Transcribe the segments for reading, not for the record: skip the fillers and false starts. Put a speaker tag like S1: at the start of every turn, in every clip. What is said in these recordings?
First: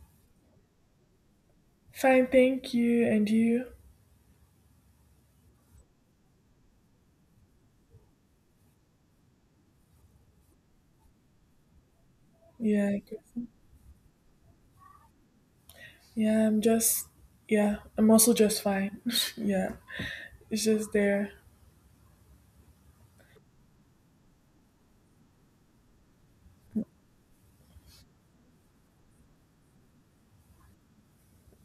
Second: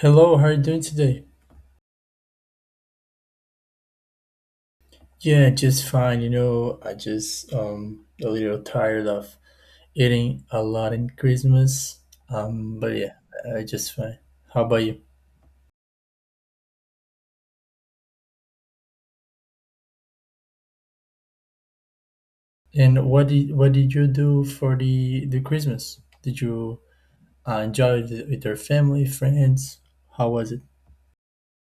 S1: Hello, how are you doing today?
S2: Fine, thank you. And you?
S1: Yeah, just fine. I just a little tired of eating a lot in Christmas.
S2: Yeah,
S1: But
S2: I
S1: yeah,
S2: guess so.
S1: I just fine. How about you?
S2: yeah. I'm just yeah. I'm also just fine. Yeah, it's just there.
S1: And what did you do for the Christmas? Did you enjoy it with your family, friends? How was it?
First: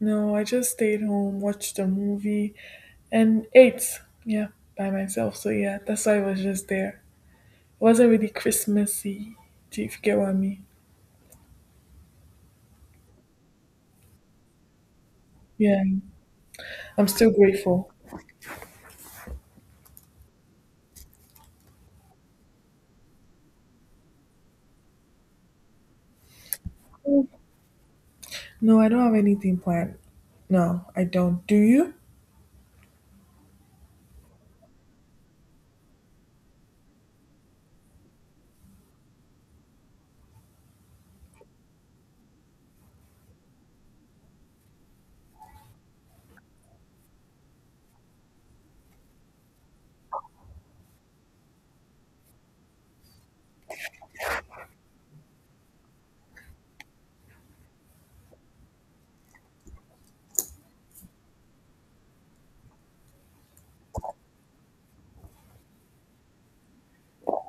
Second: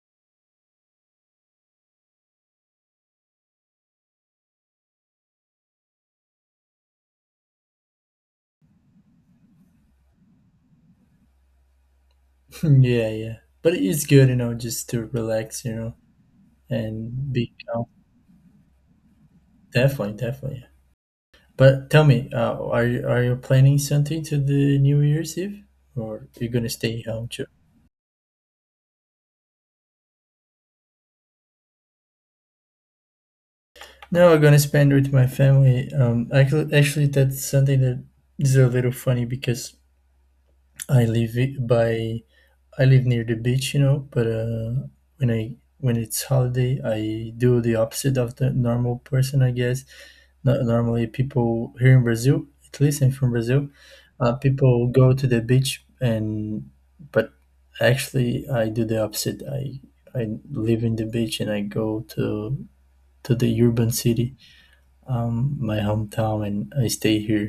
S2: No, I just stayed home, watched a movie, and ate. Yeah, by myself. So yeah, that's why I was just there. It wasn't really Christmassy. Do you If you get what I mean?
S1: Yeah, yeah. But it's good, just to relax,
S2: Yeah, I'm still
S1: and be calm.
S2: grateful.
S1: Definitely, definitely. But tell me, are you planning something to the New Year's Eve, or you're gonna stay home too?
S2: No, I don't have anything planned. No, I don't. Do you?
S1: No, I'm gonna spend with my family. Actually, that's something that is a little funny because I live i- by I live near the beach, But when it's holiday, I do the opposite of the normal person, I guess. No- Normally, people here in Brazil, at least I'm from Brazil, people go to the beach and but actually I do the opposite. I live in the beach and I go to the urban city, my hometown, and I stay here,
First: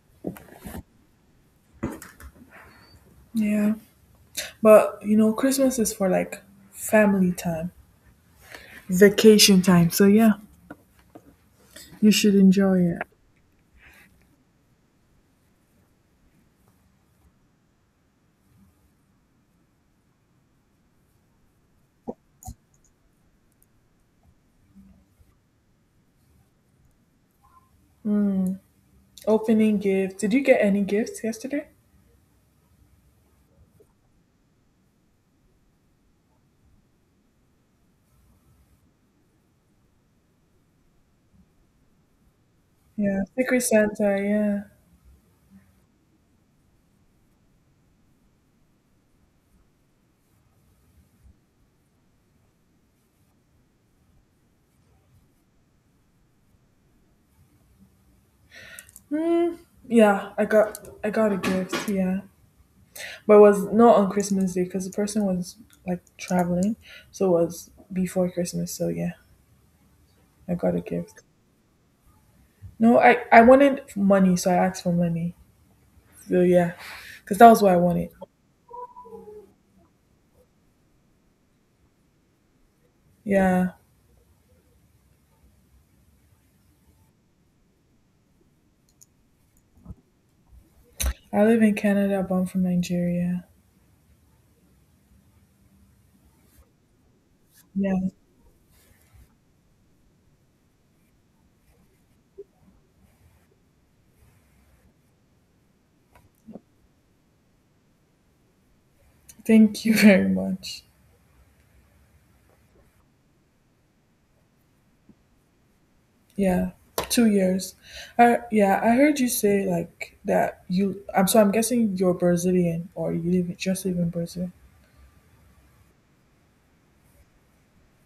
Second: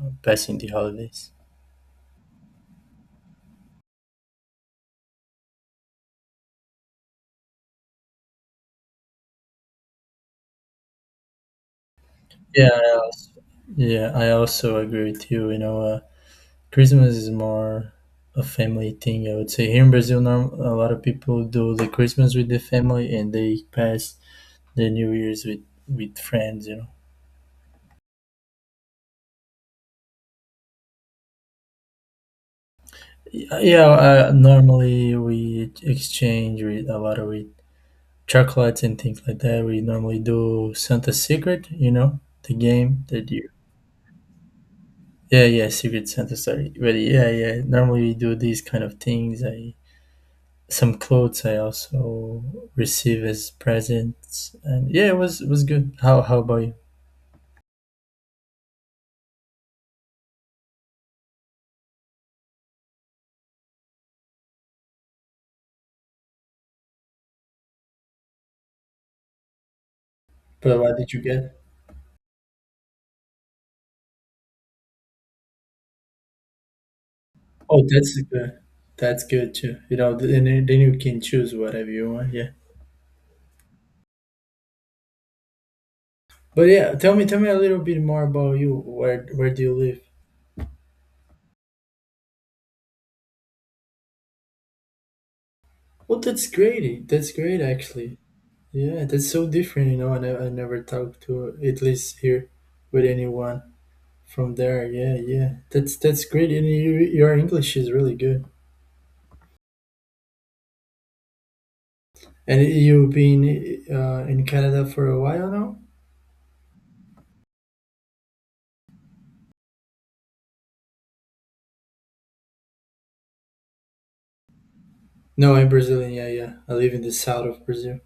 S1: passing the holidays.
S2: Yeah. But you know, Christmas is for like family time. Vacation time. So yeah, you should enjoy
S1: Yeah,
S2: it.
S1: yeah, I also agree with you. You know, Christmas is more a family thing. I would say here in Brazil, a lot of people do the Christmas with the family and they pass the New Year's with friends.
S2: Opening gift. Did you get any gifts yesterday?
S1: Yeah, normally we exchange with a lot of with chocolates and things like that. We normally do Santa's Secret, the game
S2: Yeah,
S1: that you.
S2: Secret Santa.
S1: Yeah, yeah, Secret Santa. Sorry, but yeah, yeah. Normally we do these kind of things. I Some clothes I also receive as presents, and yeah, it was good. How about you?
S2: Yeah. Hmm. Yeah, I got a gift. Yeah, but it was not on Christmas Day because the person was like traveling, so it was before Christmas. So yeah, I got
S1: But
S2: a
S1: what did you
S2: gift.
S1: get?
S2: No, I wanted money, so I asked for money. So yeah, because that was what I
S1: Oh,
S2: wanted.
S1: that's good. That's good too. You know, then you can choose whatever you want. Yeah.
S2: Yeah,
S1: But yeah, tell me a little bit more about you. Where do you live?
S2: I live in Canada, but I'm from Nigeria.
S1: Well, that's great. That's great,
S2: Yeah,
S1: actually. Yeah, that's so different. You know, I never talked to at least here with anyone from there. Yeah, yeah, that's great. And you, your English is really good.
S2: thank you very much.
S1: And you've been in Canada for a while now?
S2: Yeah, 2 years. I heard you say like that you. I'm guessing you're Brazilian or you live just live in Brazil.
S1: No, I'm Brazilian. Yeah, yeah. I live in the south of Brazil.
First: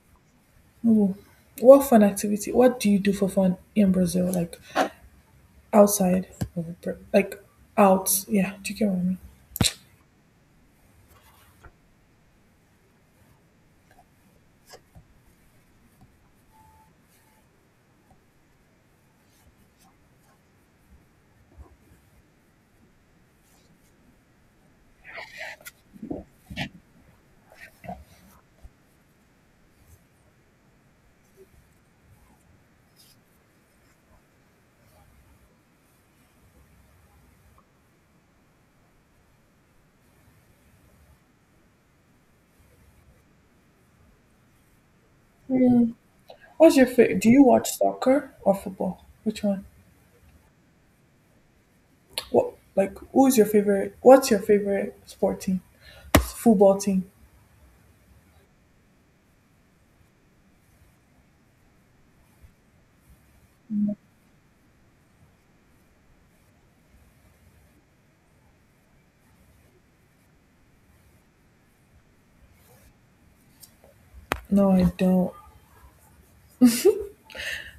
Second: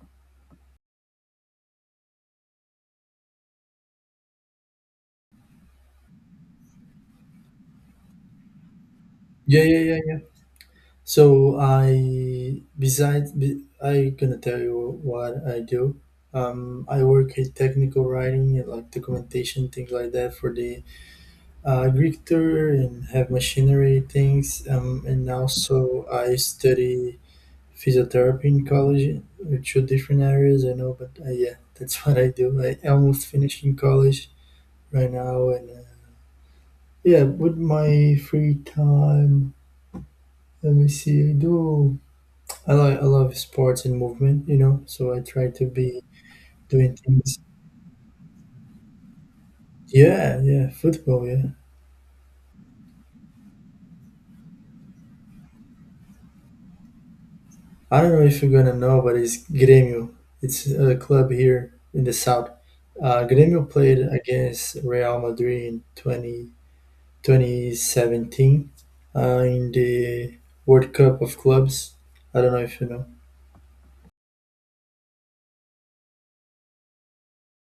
S2: Ooh. What fun activity? What do you do for fun in Brazil? Like outside of like out? Yeah, do you get what I mean?
S1: Yeah, yeah, yeah. So I gonna tell you what I do. I work in technical writing and like documentation things like that for the Greek tour and have machinery things. And also I study physiotherapy in college, two different areas I know, but yeah, that's what I do. I almost finished in college right now, and yeah, with my free time, let me see, I do I love sports and movement, you know, so I try to
S2: Mm.
S1: be
S2: What's your
S1: doing
S2: favorite? Do
S1: things.
S2: you watch soccer or football? Which one?
S1: Yeah, yeah, football, yeah.
S2: What like, who's your favorite? What's your favorite sport team? Football team?
S1: I don't know if you're gonna know, but it's Grêmio. It's a club here in the south. Grêmio played against Real Madrid in 20 2017, in the World Cup of Clubs. I don't know if you know.
S2: No, I don't.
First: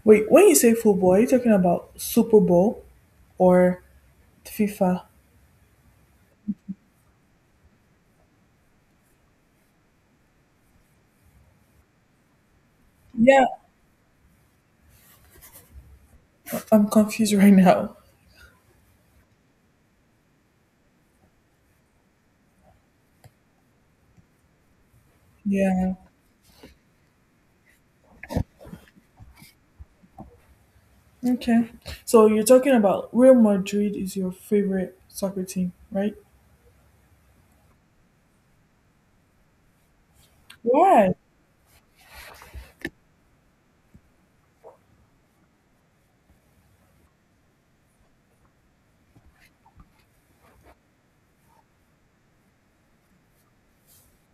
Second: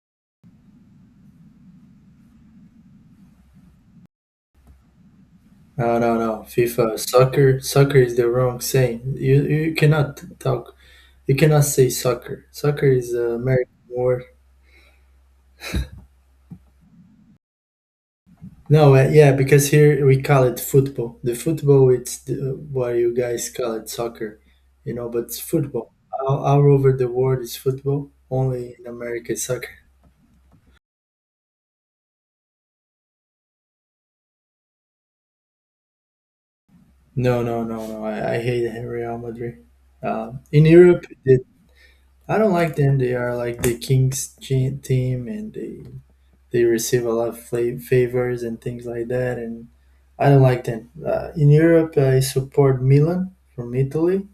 S2: Wait, when you say football, are you talking about Super Bowl or FIFA?
S1: No, no, no. FIFA, soccer, soccer is the wrong saying. You cannot talk. You cannot say soccer. Soccer is an
S2: Yeah,
S1: American word.
S2: I'm confused right now.
S1: No, yeah, because here we call it football. The football, it's the, what you guys call it soccer, but it's
S2: Yeah.
S1: football. All over the world is football. Only in America is soccer.
S2: Okay. So you're talking about Real Madrid is your favorite soccer team, right?
S1: No, no, no, no. I hate Real Madrid. In Europe,
S2: Why?
S1: I don't like them. They are like the king's team, and they receive a lot of favors and things like that. And I don't like them. In Europe, I support Milan from Italy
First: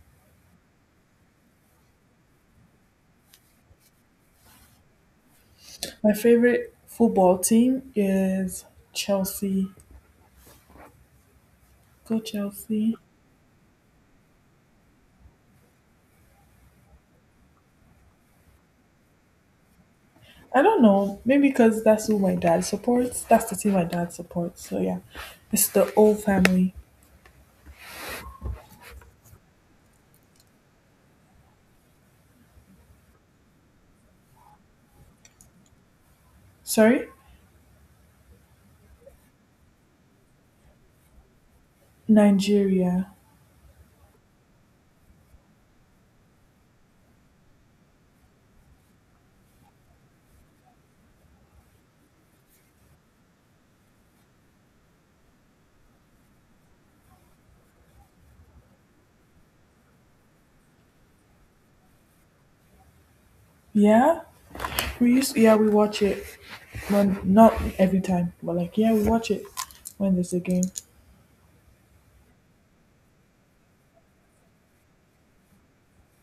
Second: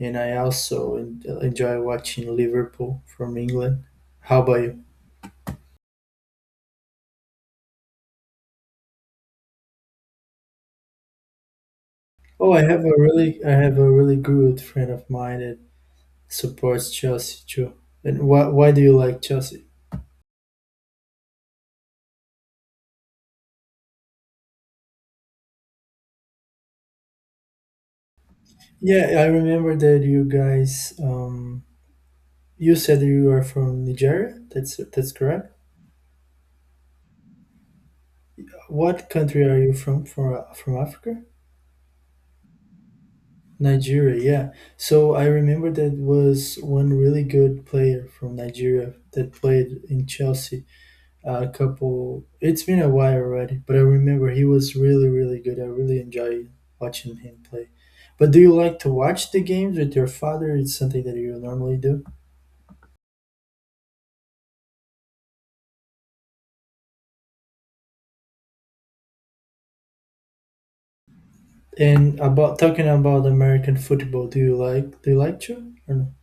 S1: and I also enjoy watching Liverpool from England. How about you?
S2: My favorite football team is Chelsea. Go
S1: Oh,
S2: Chelsea.
S1: I have a really good friend of mine that supports Chelsea too. And why do you like Chelsea?
S2: I don't know. Maybe because that's who my dad supports. That's the team my dad supports. So yeah, it's the old family.
S1: Yeah, I remember that you guys you said you are from Nigeria. That's correct.
S2: Sorry,
S1: What country are you from Africa?
S2: Nigeria.
S1: Nigeria, yeah. So I remember that was one really good player from Nigeria that played in Chelsea. A couple. It's been a while already, but I remember he was really, really good. I really enjoy watching him play. But do you like to watch the games with your father? It's something that you normally do.
S2: Yeah, we used. Yeah, we watch it. Well, not every time, but like, yeah, we watch it when there's a game.
S1: And about talking about American football, do you like to or no?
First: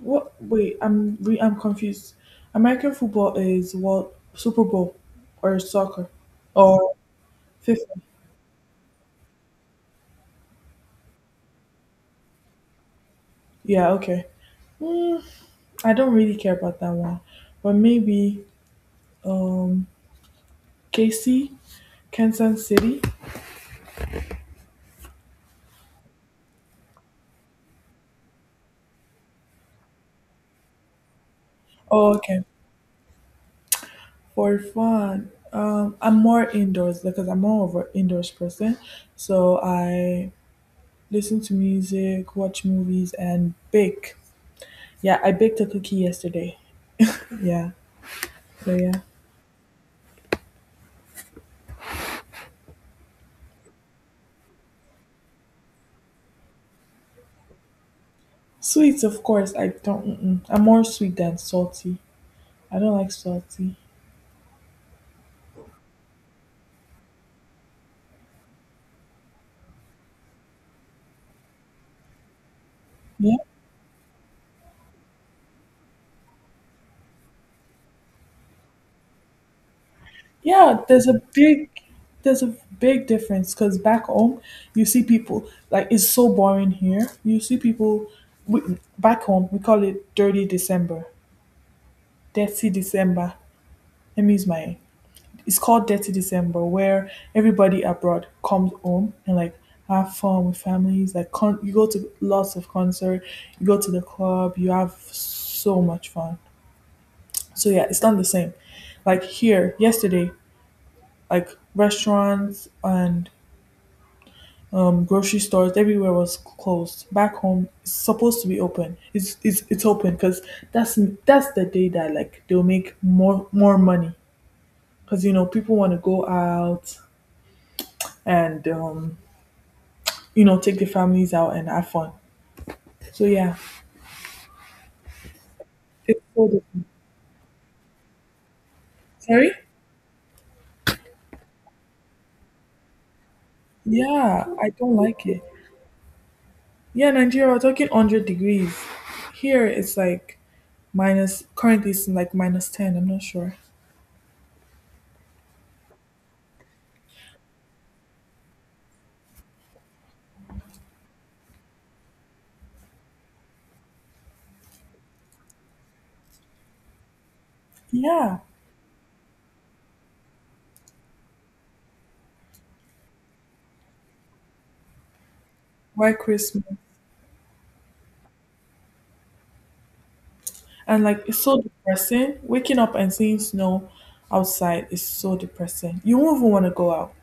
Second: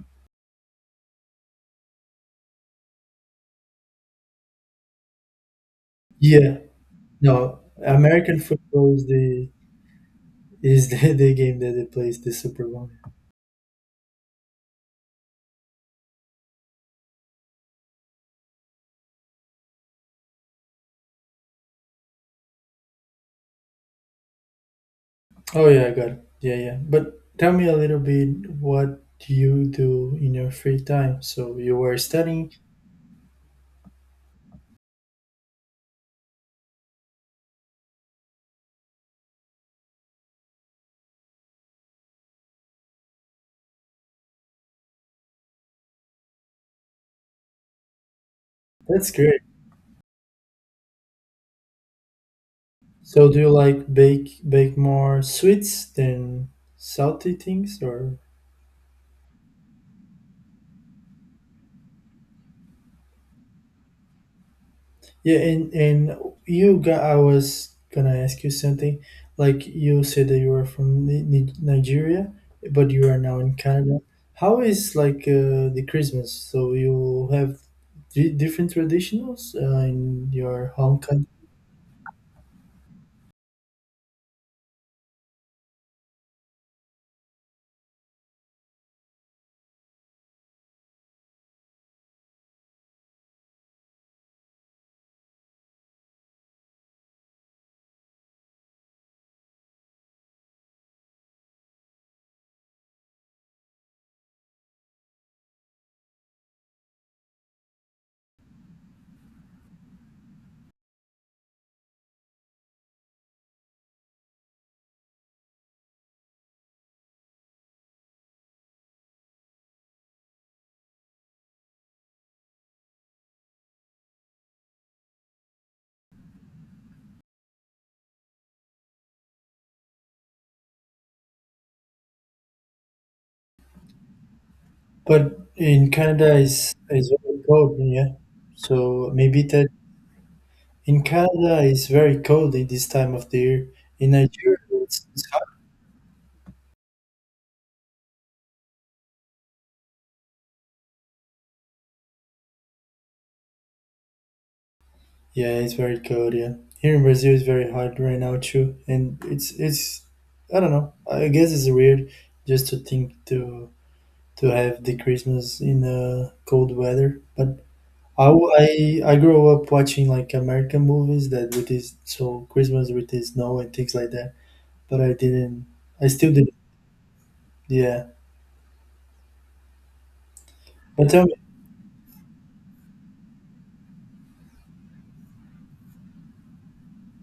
S2: What? Wait, I'm confused. American football is what, Super Bowl or soccer
S1: Yeah,
S2: or
S1: no.
S2: FIFA?
S1: American football is the the game that they plays the Super Bowl.
S2: Yeah, okay. Mm, I don't really care about that one, but maybe um KC, Kansas City.
S1: Oh yeah, I got it. Yeah, yeah. But tell me a little bit what you do in your free time. So you were
S2: Oh, okay.
S1: studying.
S2: For fun, I'm more indoors because I'm more of an indoors person. So I listen to music, watch movies, and bake. Yeah, I baked a cookie yesterday. Yeah. So yeah.
S1: That's great. So do you like bake more sweets than salty things or
S2: Sweets, of course. I don't. Mm-mm. I'm more sweet than salty. I don't like salty.
S1: yeah and you got I was gonna ask you something, like, you said that you are from Nigeria, but you are
S2: Yeah.
S1: now in Canada. How is like the Christmas? So you have di different traditions in your
S2: Yeah.
S1: home
S2: There's a
S1: country?
S2: big, there's a big difference because back home, you see people like it's so boring here. You see people we, back home. We call it Dirty December, Dirty December. Let me use my It's called Dirty December, where everybody abroad comes home and like have fun with families. Like, you go to lots of concert, you go to the club, you have so much fun. So yeah, it's not the same. Like here yesterday, like restaurants and grocery stores everywhere was closed. Back home, it's supposed to be open. It's open because that's that's the day that like they'll make more money because you know people want to go out and take the families out and have fun. So yeah,
S1: But in
S2: it's
S1: Canada
S2: so
S1: is
S2: different.
S1: is very cold, yeah? So maybe
S2: Sorry?
S1: that. In Canada, it's very cold at this time of the year. In
S2: Yeah,
S1: Nigeria,
S2: I don't
S1: it's,
S2: like
S1: it's
S2: it.
S1: hot.
S2: Yeah, Nigeria, we're talking 100 degrees. Here currently it's like minus 10, I'm not sure.
S1: Yeah, it's very cold. Yeah, here in Brazil, it's very hot right now too. And it's I don't know. I guess it's weird just to think to have the Christmas in cold weather. But I,
S2: Yeah,
S1: w- I grew up watching like American movies that with this so Christmas with the snow and things like that. But I didn't. I
S2: white
S1: still didn't.
S2: Christmas.
S1: Yeah.
S2: And
S1: But
S2: like,
S1: tell me.
S2: it's so depressing. Waking up and seeing snow outside is so depressing. You won't even want to go out.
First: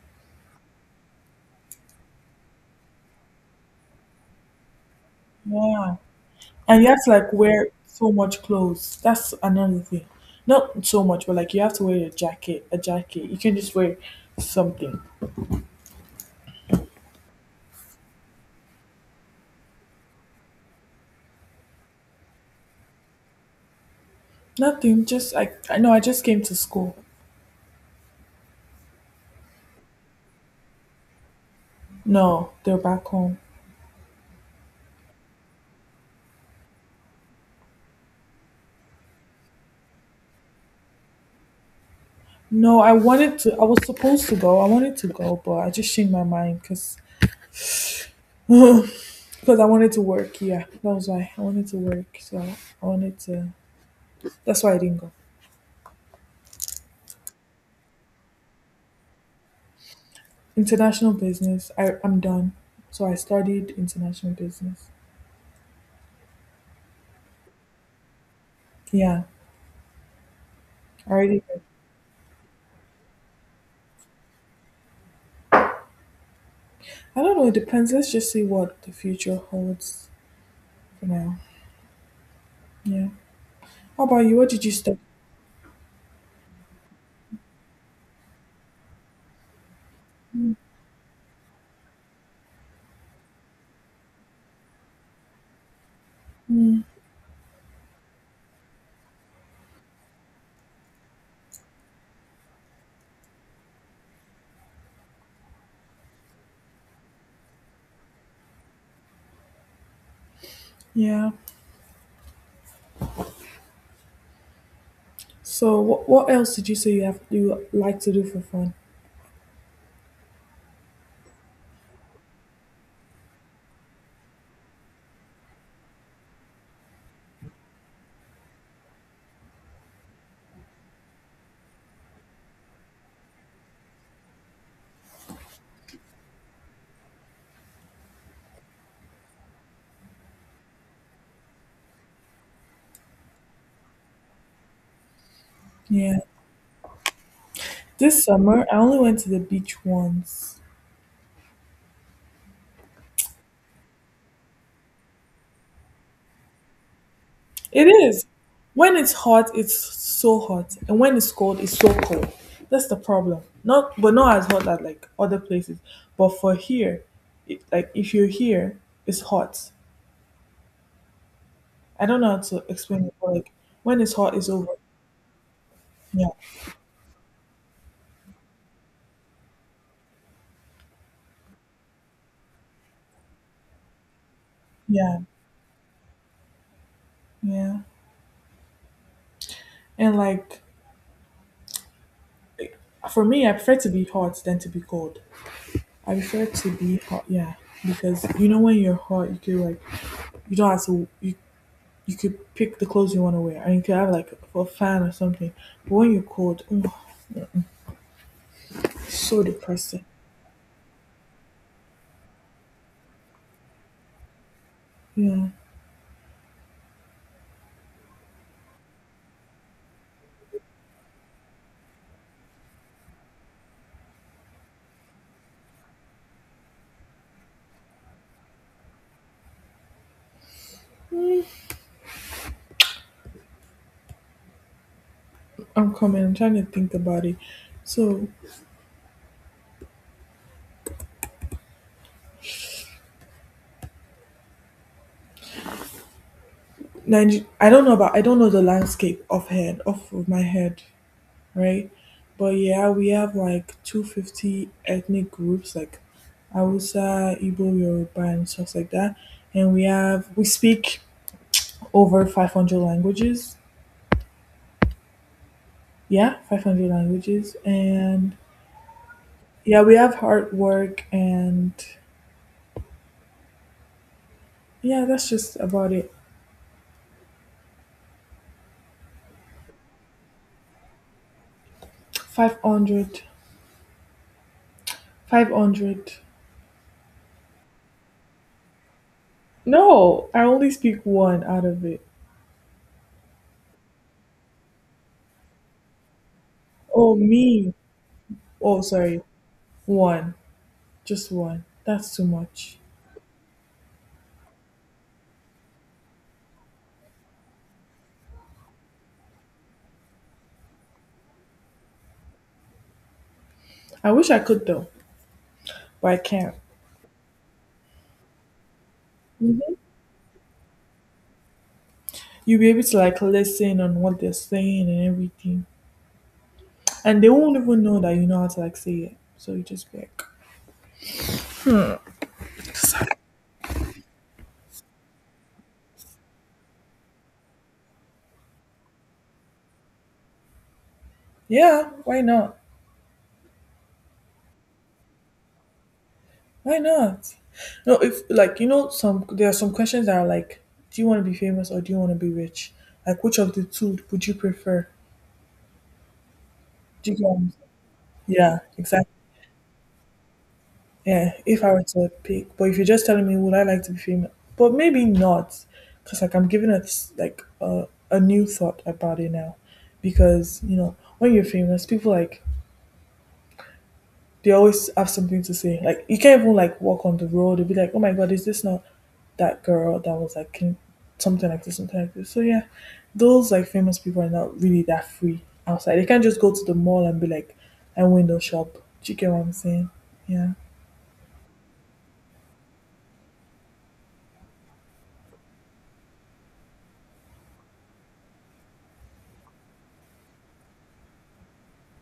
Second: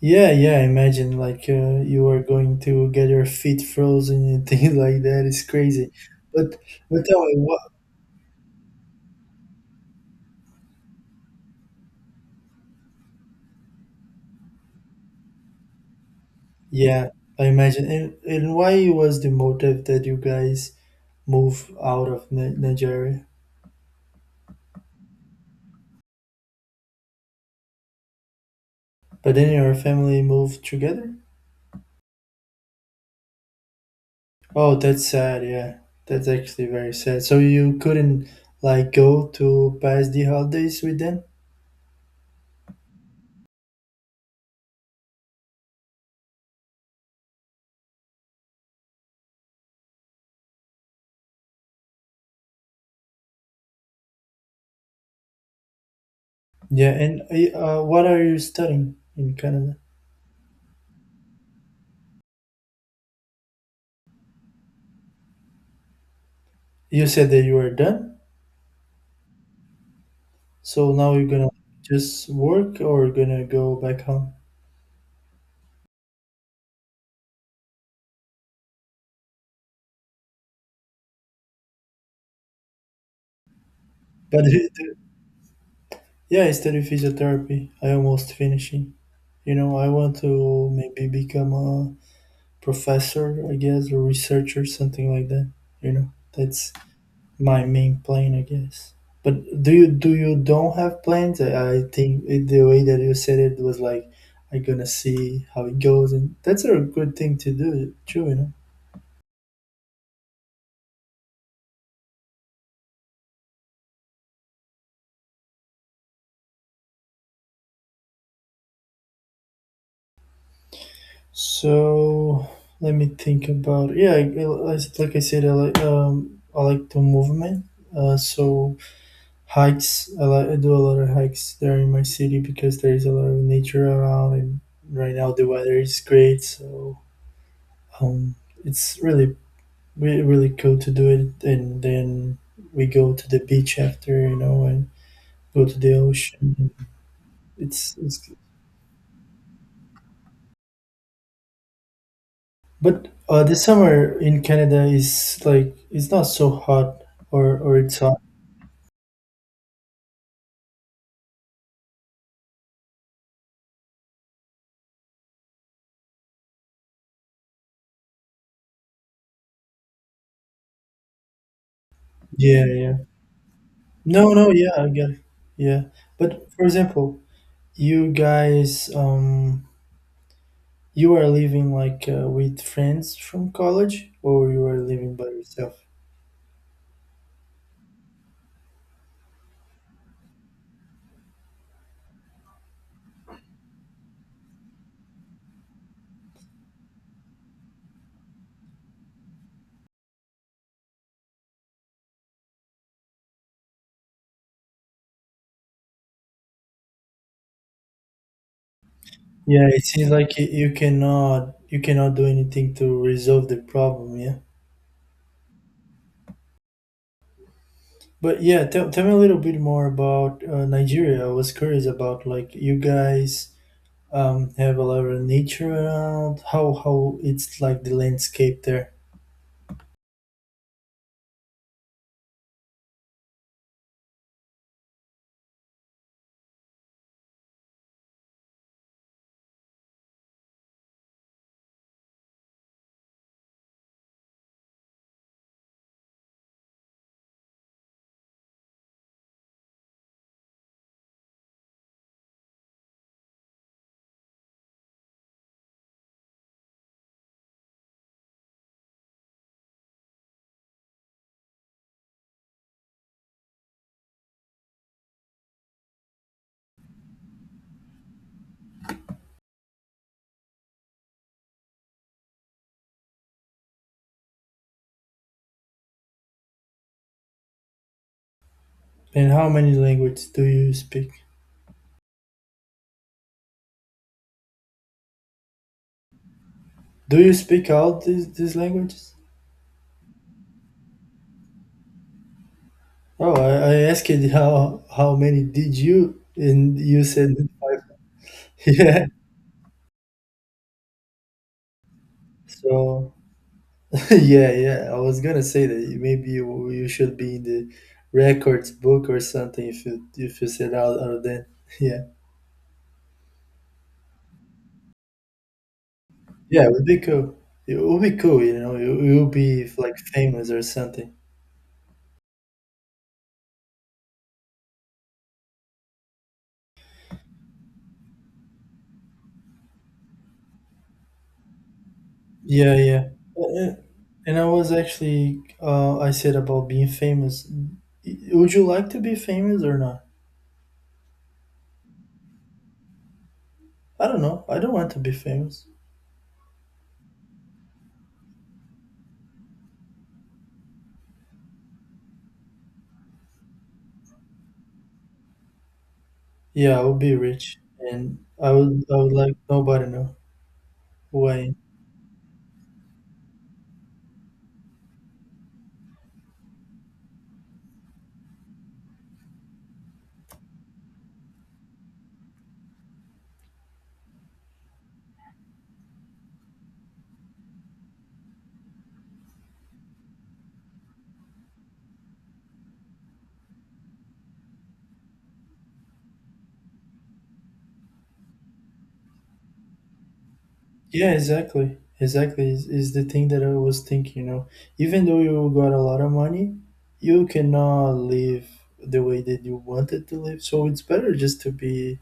S1: Yeah, yeah, imagine like you are going to get your feet frozen and things like that. It's crazy.
S2: Yeah.
S1: But
S2: And you have to
S1: tell
S2: like
S1: me what
S2: wear so much clothes. That's another thing. Not so much, but like you have to wear a jacket. You can just wear something.
S1: yeah, I imagine. And why was the motive that you guys move out of Nigeria?
S2: Nothing, just like I know I just came to school.
S1: But then your family moved together?
S2: No, they're back home.
S1: Oh, that's sad, yeah. That's actually very sad. So you couldn't like go to pass the holidays with them?
S2: No, I was supposed to go. I wanted to go, but I just changed my mind because because I wanted to work. Yeah, that was why I wanted to work. So I wanted to. That's why I didn't go.
S1: Yeah, and what are you studying in Canada?
S2: International business. I'm done. So I studied international business.
S1: You said that you were done?
S2: Yeah,
S1: So
S2: I
S1: now you're
S2: already.
S1: gonna just work or gonna go back home?
S2: I don't know. It depends. Let's just see what the future holds for now. Yeah. How about you?
S1: But
S2: What did you study?
S1: yeah, I study physiotherapy. I almost finishing. You know, I want to maybe become a professor, I guess, or researcher, something like that. You know, that's
S2: Mm,
S1: my main plan, I guess. But do you don't have plans? I think the way that you said it was like, I'm gonna see how it goes, and that's a good thing to do too. You know.
S2: yeah. So what else did you say you like to do for fun?
S1: So let me think about. Yeah, like I said, I like the movement. So hikes, I, like, I do a lot of hikes there in my city because there is a lot of nature around, and right now the weather is great. So um, it's really really really cool to do it, and then we go to the beach after, and go to the
S2: Yeah.
S1: ocean.
S2: This
S1: It's
S2: summer I only went to the beach once.
S1: But the summer in Canada is like it's not so hot or
S2: It
S1: it's hot.
S2: is. When it's hot, it's so hot, and when it's cold, it's so cold. That's the problem. Not, but not as hot as like other places. But for here, it, like if you're here, it's hot. I don't know how to
S1: Yeah, yeah.
S2: explain it. But like when it's hot,
S1: No,
S2: it's
S1: no,
S2: over.
S1: yeah, I get it. Yeah.
S2: Yeah.
S1: But for example, you guys you are living like with friends from college or you are living
S2: Yeah,
S1: by yourself?
S2: yeah. And like for me, I prefer to be hot than to be cold. I prefer to be hot, yeah, because you know when you're hot, you could like you don't have to you you could pick the clothes you want to wear, and you could have like a fan or something. But when you're cold, oh, mm-mm, so
S1: Yeah, it
S2: depressing.
S1: seems like you cannot you cannot do anything to resolve the problem, yeah.
S2: Yeah,
S1: But yeah, tell me a little bit more about Nigeria. I was curious about like you guys have a lot of nature around? How it's like the landscape there?
S2: I'm coming. I'm trying to think about it. So, I don't know about I don't know the landscape offhand, off of my head. Right? But yeah, we have like 250 ethnic groups like Hausa, Igbo, Yoruba, and stuff like that. And we speak over 500 languages. Yeah, 500 languages. And yeah, we have hard work and yeah, that's just about it.
S1: And how many languages do you speak?
S2: 500, 500.
S1: Do you speak all these languages?
S2: No, I only speak one out of it.
S1: Oh, I asked you how many did you, and you
S2: Oh,
S1: said
S2: me.
S1: five.
S2: Oh,
S1: Yeah.
S2: sorry. One. Just one. That's too much.
S1: So yeah, yeah. I was gonna say that maybe you should be in the records book or something if you said out of that. Yeah.
S2: I wish I could though. But I can't.
S1: Yeah, it would be cool. It would be cool, you know. You'll be
S2: Hmm.
S1: like famous or something.
S2: You'll be able to like listen on what they're saying and everything, and they won't even know that you know how to like say it. So you just be like,
S1: Yeah, yeah. Uh, And I said about being famous. Would you like to be famous or not?
S2: yeah, why not?
S1: I don't know. I don't want to be famous.
S2: Why not? No, if like you know some there are some questions that are like, do you want to be famous or do you want to be rich? Like which of the two would you prefer?
S1: Yeah, I would
S2: Do
S1: be
S2: you get what I'm saying?
S1: rich, and
S2: Yeah,
S1: I
S2: exactly.
S1: would like nobody to know who
S2: Yeah,
S1: I am.
S2: if I were to pick, but if you're just telling me, would I like to be female? But maybe not, because like I'm giving it like a new thought about it now, because you know when you're famous, people like they always have something to say. Like you can't even like walk on the road they and be like, oh my god, is this not that girl that was like in something like this, something like this? So yeah, those like famous people are not really that free outside. They can't just go to the mall and be like, I window shop. Do you get what I'm saying? Yeah.
S1: Yeah, exactly. Exactly is the thing that I was thinking, you know. Even though you got a lot of money, you cannot live the way that you wanted to live. So it's better just to be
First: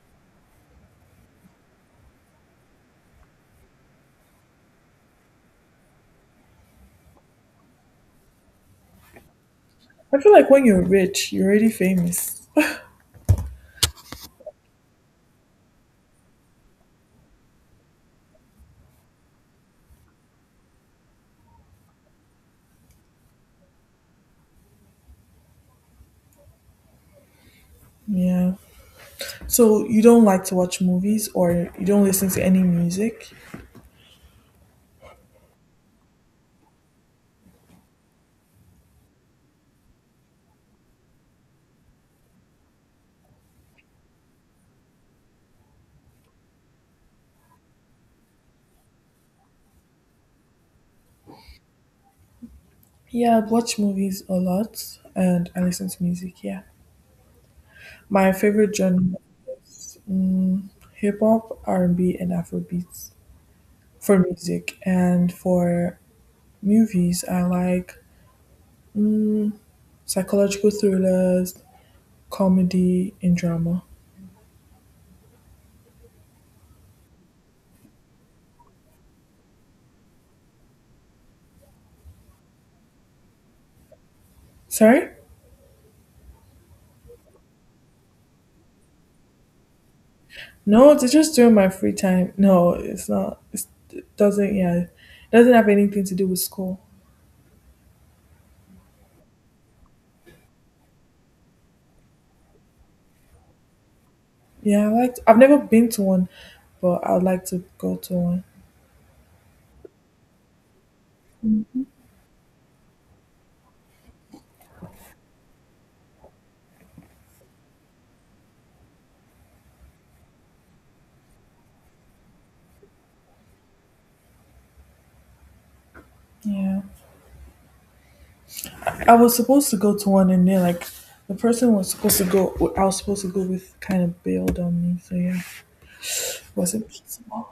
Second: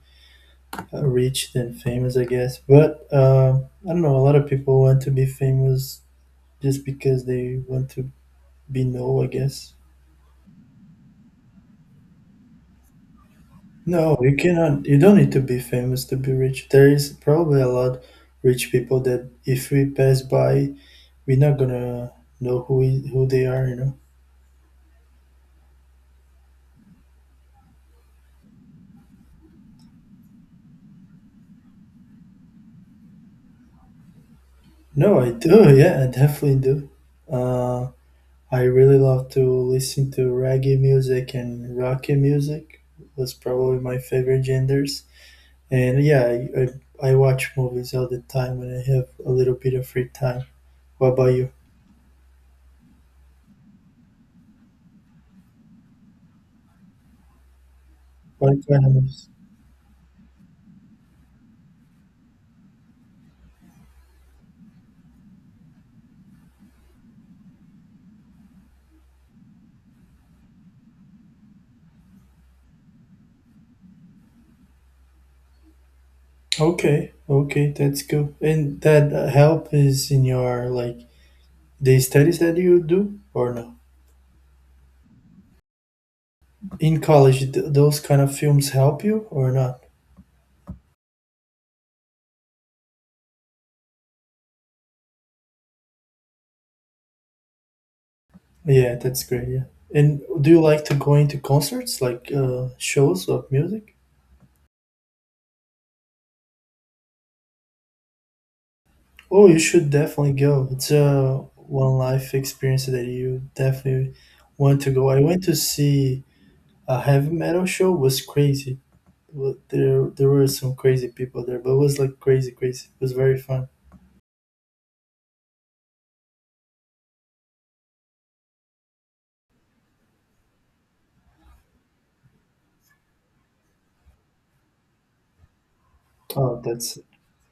S1: rich than famous, I guess. But I don't know. A lot of people want to be famous just because they want to be known, I guess.
S2: I feel like when you're rich, you're already famous.
S1: No, you cannot. You don't need to be famous to be rich. There is probably a lot rich people that if we pass by, we're not gonna know who they are. You know.
S2: Yeah. So you don't like to watch movies or you don't listen to any music?
S1: No, I do. Yeah, I definitely do. Uh, I really love to listen to reggae music and rocky music. Was probably my favorite genders. And yeah, I watch movies all the time when I have a little bit of free time. What about you?
S2: Yeah, I watch movies a lot and I listen to music, yeah. My
S1: What
S2: favorite
S1: kind of
S2: genre
S1: movies?
S2: is hip hop, R&B and B and Afrobeats for music. And for movies, I like psychological thrillers, comedy and drama.
S1: Okay, okay, that's good. And that help is in your like the studies that you do or no?
S2: Sorry?
S1: In college, those kind of films help you or not?
S2: No, it's just during my free time. No, it's not. It's, it doesn't. Yeah, it doesn't have anything to do with school.
S1: Yeah, that's great. Yeah. And do you like to go into concerts, like shows of music?
S2: Yeah, I like. I've never been to one, but I'd like to go to one.
S1: Oh, you should definitely go. It's a one life experience that you definitely want to go. I went to see a heavy metal show was crazy. There, there were some crazy people there, but it was like crazy, crazy. It was very fun.
S2: Yeah, I was supposed to go to one, and then like the person was supposed to go. I was supposed to go with kind of bailed on me. So yeah,
S1: Oh,
S2: wasn't
S1: that's.
S2: possible.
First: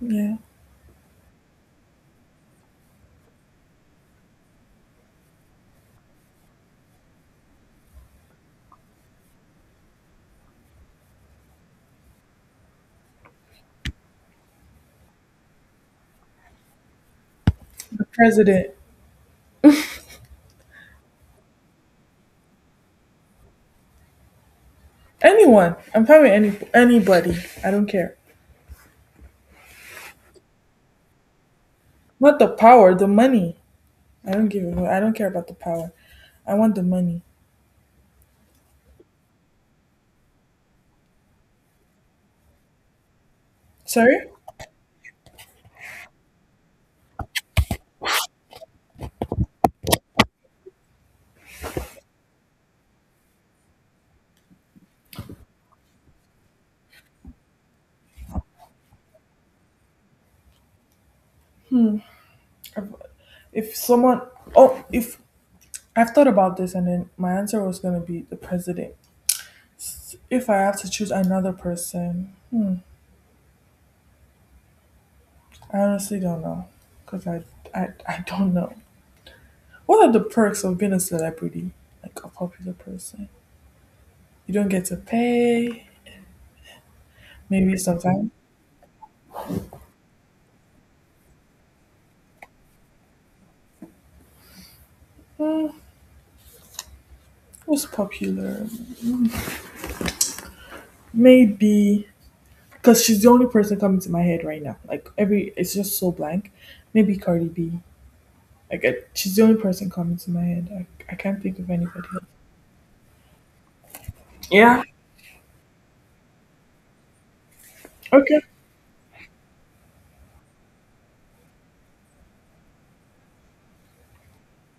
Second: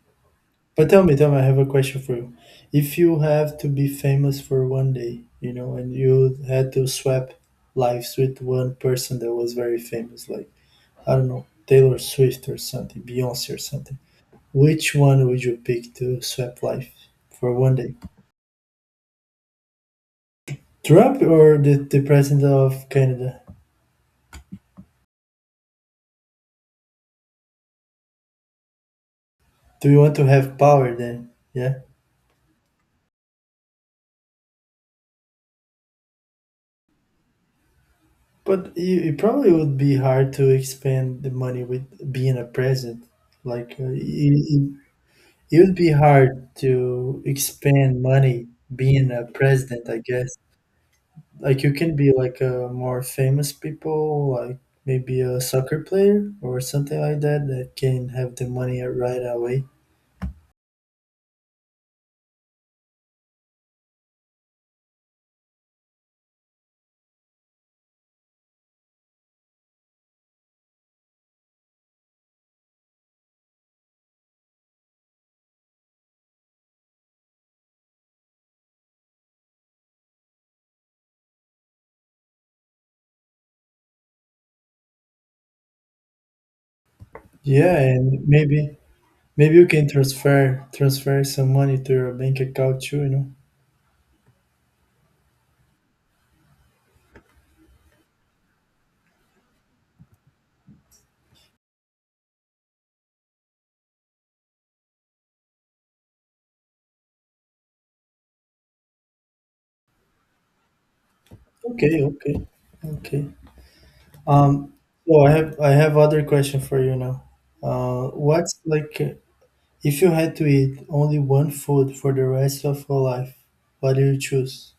S2: Yeah,
S1: But tell me, I have a question for you. If you have to be famous for 1 day, you know, and you had to swap lives with one person that was very famous, like, I don't know, Taylor Swift or something, Beyonce or something, which one would you pick to swap life for 1 day?
S2: the president,
S1: Trump or the president of Canada?
S2: anyone. I'm fine with anybody. I don't care.
S1: Do you want to have power then? Yeah?
S2: Not the power, the money. I don't give a. I don't care about the power. I want the money.
S1: But you- it probably would be hard to expand the money with being a president. Like
S2: Sorry.
S1: it, it it would be hard to expand money being a president, I guess. Like you can be like a more famous people, like maybe a soccer player or something like that that can have the money right away.
S2: If someone, oh, if I've thought about this and then my answer was going to be the president. If I have to choose another person, hmm, I honestly don't know. Because I don't know. What are the perks of being a celebrity? Like a popular person? You don't get to pay. Maybe
S1: Yeah, and
S2: sometimes.
S1: maybe you can transfer some money to your bank account too, you know.
S2: Who's popular? Maybe. Because she's the only person coming to my head right now. Like every, it's just so blank. Maybe Cardi B. Like, she's the only person coming to my head. I can't think of
S1: Okay,
S2: anybody else.
S1: okay, okay. Um,
S2: Yeah.
S1: so I have other question for you now.
S2: Okay,
S1: What's like if you had to eat only one food for the rest of your life, what do you choose?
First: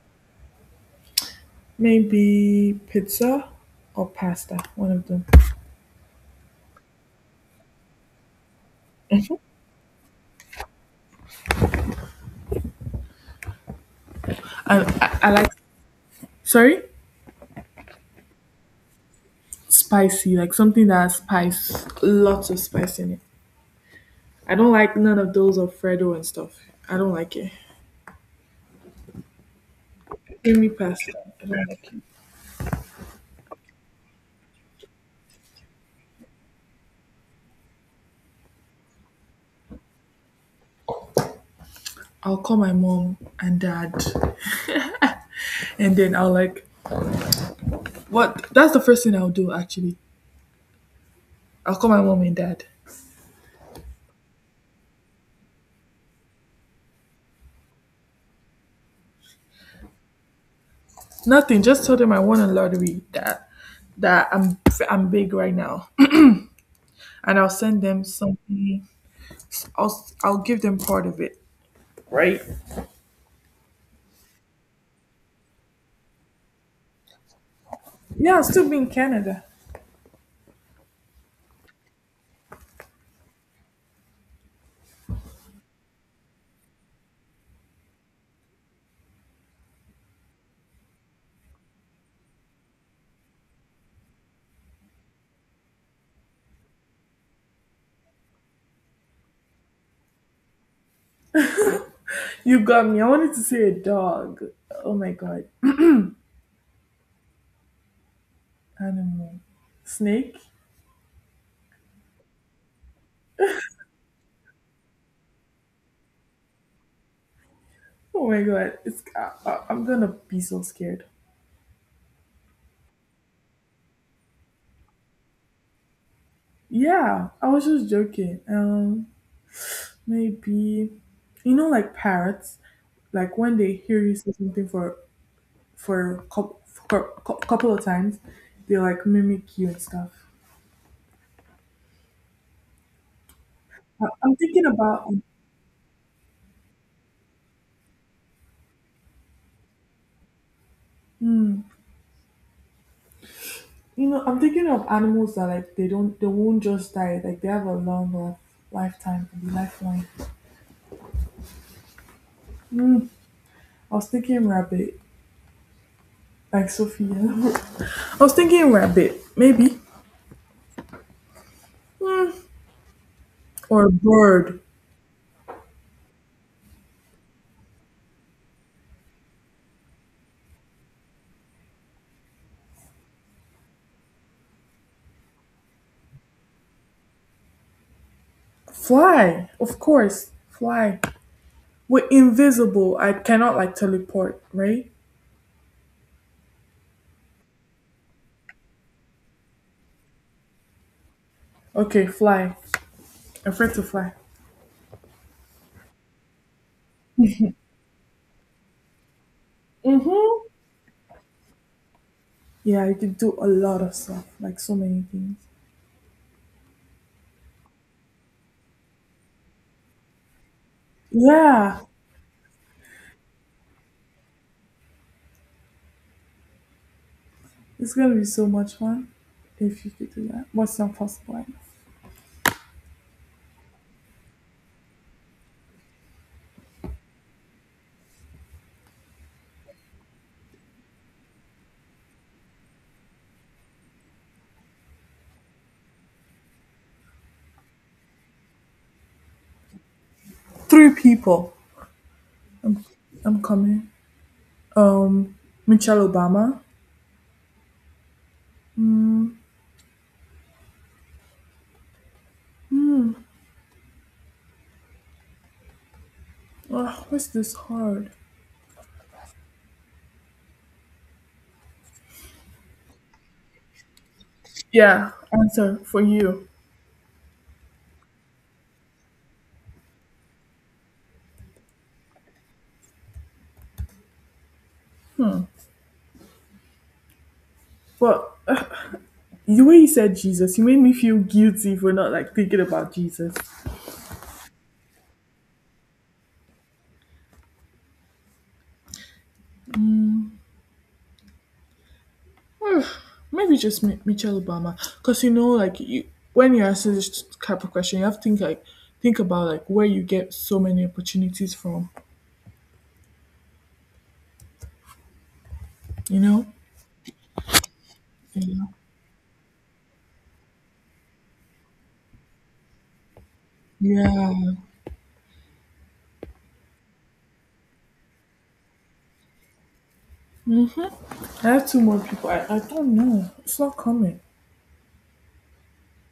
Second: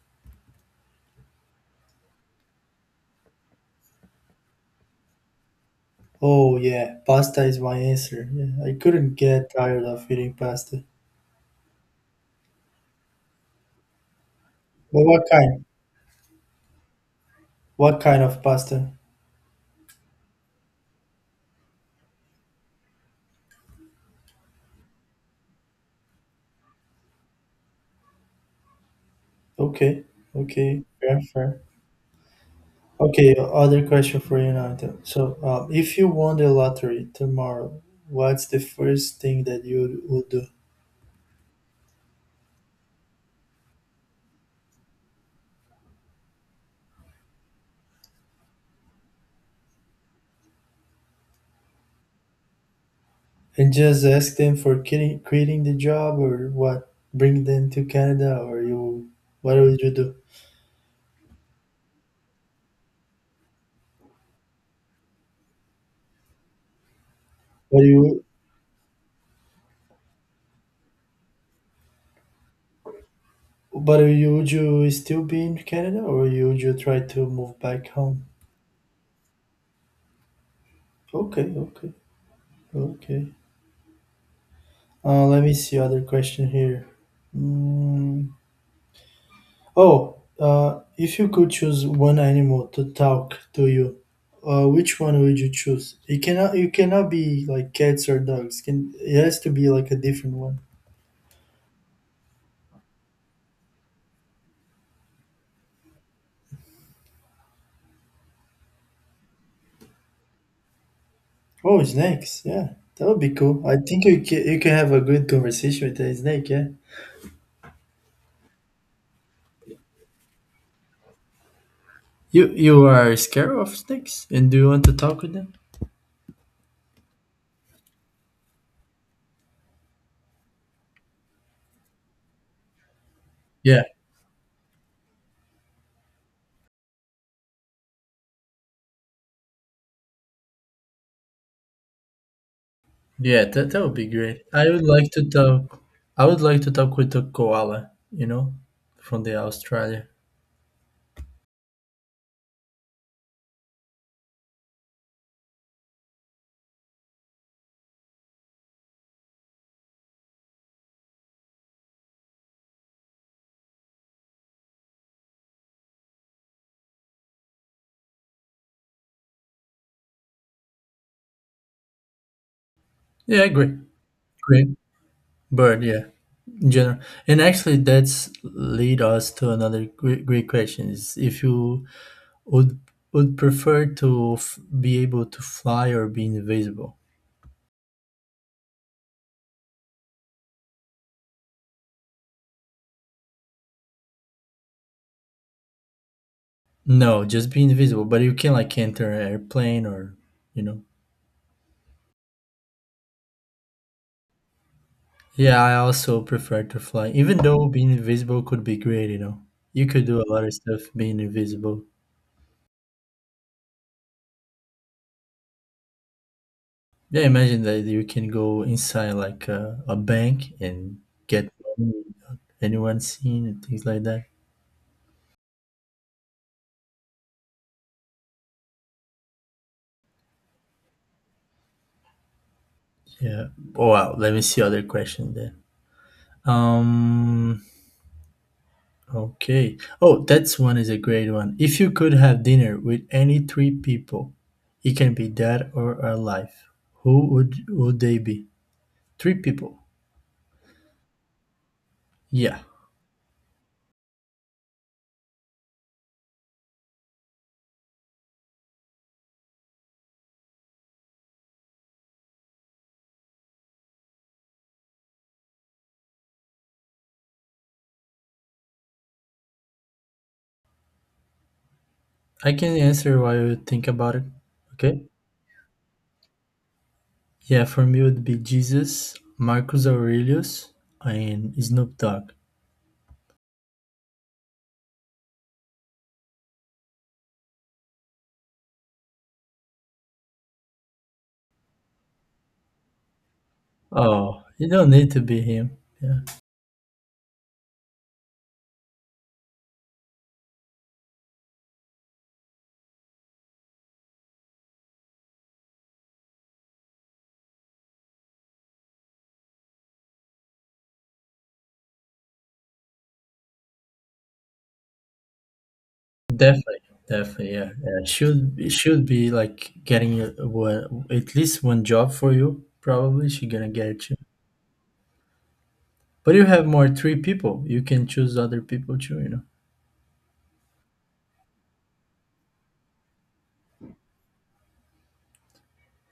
S2: maybe pizza or pasta, one of them.
S1: Oh yeah, pasta is my answer. Yeah, I couldn't
S2: Mhm.
S1: get tired of eating pasta.
S2: And
S1: But
S2: I,
S1: what
S2: I like,
S1: kind?
S2: sorry,
S1: What kind of pasta?
S2: spicy, like something that has spice, lots of spice in it. I don't like none of those Alfredo and stuff. I don't like it.
S1: Okay,
S2: Give me
S1: okay,
S2: pasta.
S1: fair,
S2: I
S1: fair.
S2: don't like it.
S1: Okay, other question for you now. Then. So, if you won the lottery tomorrow, what's the first thing that you would do?
S2: I'll call my mom and dad, and then I'll like, what? That's the first thing I'll do actually. I'll call my mom and dad.
S1: And just ask them for quitting the job or what? Bring them to Canada or you? What would you do?
S2: Nothing. Just tell them I won a lottery that that I'm I'm big right now, and I'll send
S1: But
S2: them
S1: you,
S2: something. I'll give them part of it. Right?
S1: but you would you still be in Canada or you would you try to move back home?
S2: Yeah, I'll still be in Canada.
S1: Okay, okay, okay. Let me see other question here. Mm, oh, if you could choose one animal to talk to you, which one would you choose? It cannot, you cannot be like cats or dogs. Can it has to be like a different one.
S2: You got me. I wanted to say a dog. Oh my god, animal, snake.
S1: Oh, snakes! Yeah, that would be cool. I think you can have a good conversation with a snake. Yeah.
S2: Oh my god, I'm gonna be so scared.
S1: You are scared of snakes, and do you want to talk with them?
S2: Yeah, I was just joking. Maybe you know, like parrots, like when they
S1: Yeah,
S2: hear you say something for a cou- for a couple of times. They like mimic you and stuff.
S1: yeah. That would
S2: I-
S1: be
S2: I'm
S1: great.
S2: thinking
S1: I would
S2: about
S1: like to talk. I would like to talk with a koala. You know, from the Australia.
S2: you know I'm thinking of animals that like they won't just die like they have a long life, lifetime to be lifeline. I was thinking rabbit like Sophia. I was thinking rabbit maybe Hmm.
S1: Yeah, great,
S2: or a bird.
S1: great bird. Yeah, in general. And actually, that's lead us to another great question: is if you would would prefer to be able to fly or be invisible.
S2: Fly, of course, fly. We're invisible. I cannot like teleport right.
S1: No, just be invisible, but you can like enter an airplane or you know.
S2: Okay, fly. I'm afraid to fly.
S1: Yeah, I also prefer to fly, even though being invisible could be great, you know. You could do a
S2: Mm-hmm.
S1: lot of stuff being invisible.
S2: Yeah, you could do a lot of stuff, like so many things.
S1: Yeah, imagine that you can go inside like a bank and get
S2: Yeah,
S1: money without anyone seeing and things like that.
S2: it's gonna be so much fun if you could do that. What's your first one?
S1: Yeah. Oh, wow, let me see other questions there. Um Okay. Oh, that's one is a great one. If you could have dinner with any three people, it can be dead or alive. Who would they be? Three people.
S2: Three people.
S1: Yeah.
S2: I'm, I'm coming. Um, Michelle Obama. Mm, mm, ugh, what's this hard?
S1: I can answer while you think about it. Okay?
S2: Yeah, answer for you.
S1: Yeah, for me it would be Jesus, Marcus Aurelius, and Snoop Dogg.
S2: But the way you said Jesus, you made me feel guilty for not like thinking about Jesus.
S1: Oh, you don't need to be him. Yeah.
S2: Maybe just Michelle Obama, because you know, like you, when you answer this type of question, you have to think about like where you get so many opportunities from. You know,
S1: Definitely. Definitely, yeah, yeah. Should
S2: yeah.
S1: it should be like getting a, one- at least one job for you. Probably she gonna get you.
S2: Yeah.
S1: But you have more three people. You can choose other people too. You know.
S2: I have two more people. I don't know. It's not coming.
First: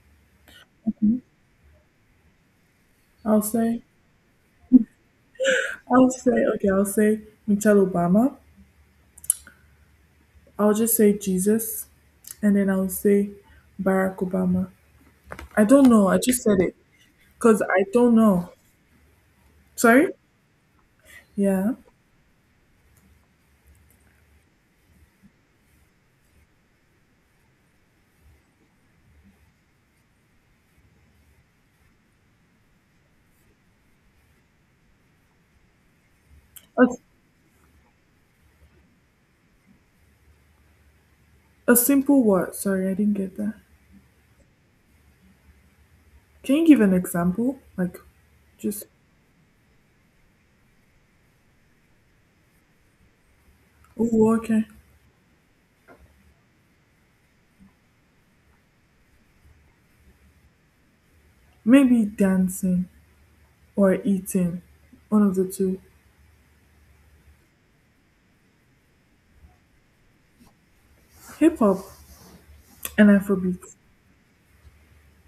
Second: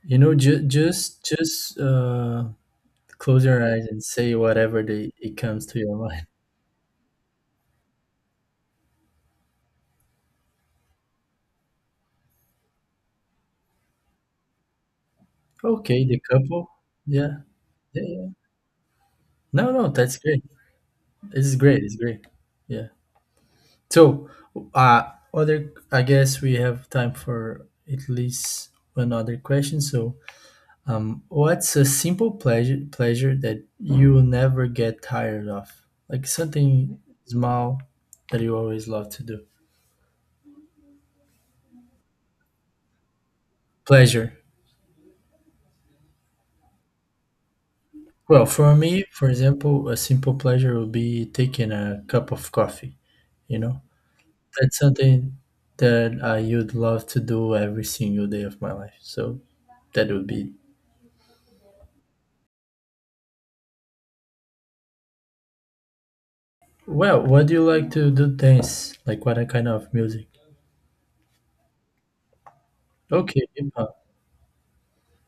S1: You know. Ju-
S2: Mm-hmm.
S1: just just uh,
S2: I'll
S1: close your
S2: say
S1: eyes and say whatever they, it comes to your
S2: I'll
S1: mind.
S2: say okay. I'll say Michelle Obama. I'll just say Jesus, and then I'll say Barack Obama. I don't
S1: Okay,
S2: know.
S1: the
S2: I just said
S1: couple.
S2: it
S1: Yeah.
S2: because I
S1: Yeah.
S2: don't
S1: Yeah.
S2: know.
S1: No. No.
S2: Sorry.
S1: That's great. This is
S2: Yeah.
S1: great. It's great. Yeah. So, uh, other. I guess we have time for at least one other question. So, what's a simple pleasure that you will never get tired of? Like something small that you always love to do.
S2: A simple what? Sorry, I didn't get that.
S1: Pleasure.
S2: Can you give an example? Like,
S1: Well, for
S2: just,
S1: me, for example, a simple pleasure would be taking a cup of coffee. You know,
S2: oh, okay.
S1: that's something that I would love to do every single day of my life. So that would be.
S2: Maybe dancing or eating. One of the two.
S1: Well, what do you like to do? Dance? Like what kind of music?
S2: Hip hop and
S1: Okay,
S2: Afrobeat.
S1: hip hop.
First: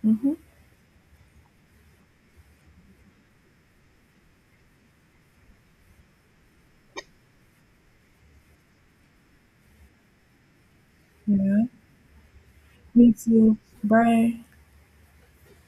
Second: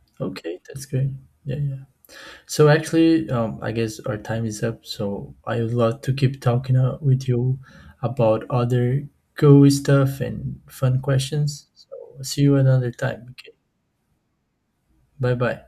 S2: Mm-hmm.
S1: Okay, that's great. Yeah, yeah. So actually, I guess our time is up. So I would love to keep talking with you about other cool stuff and fun
S2: Yeah.
S1: questions. So see you another
S2: Me
S1: time. Okay.
S2: too. Bye.
S1: Bye bye.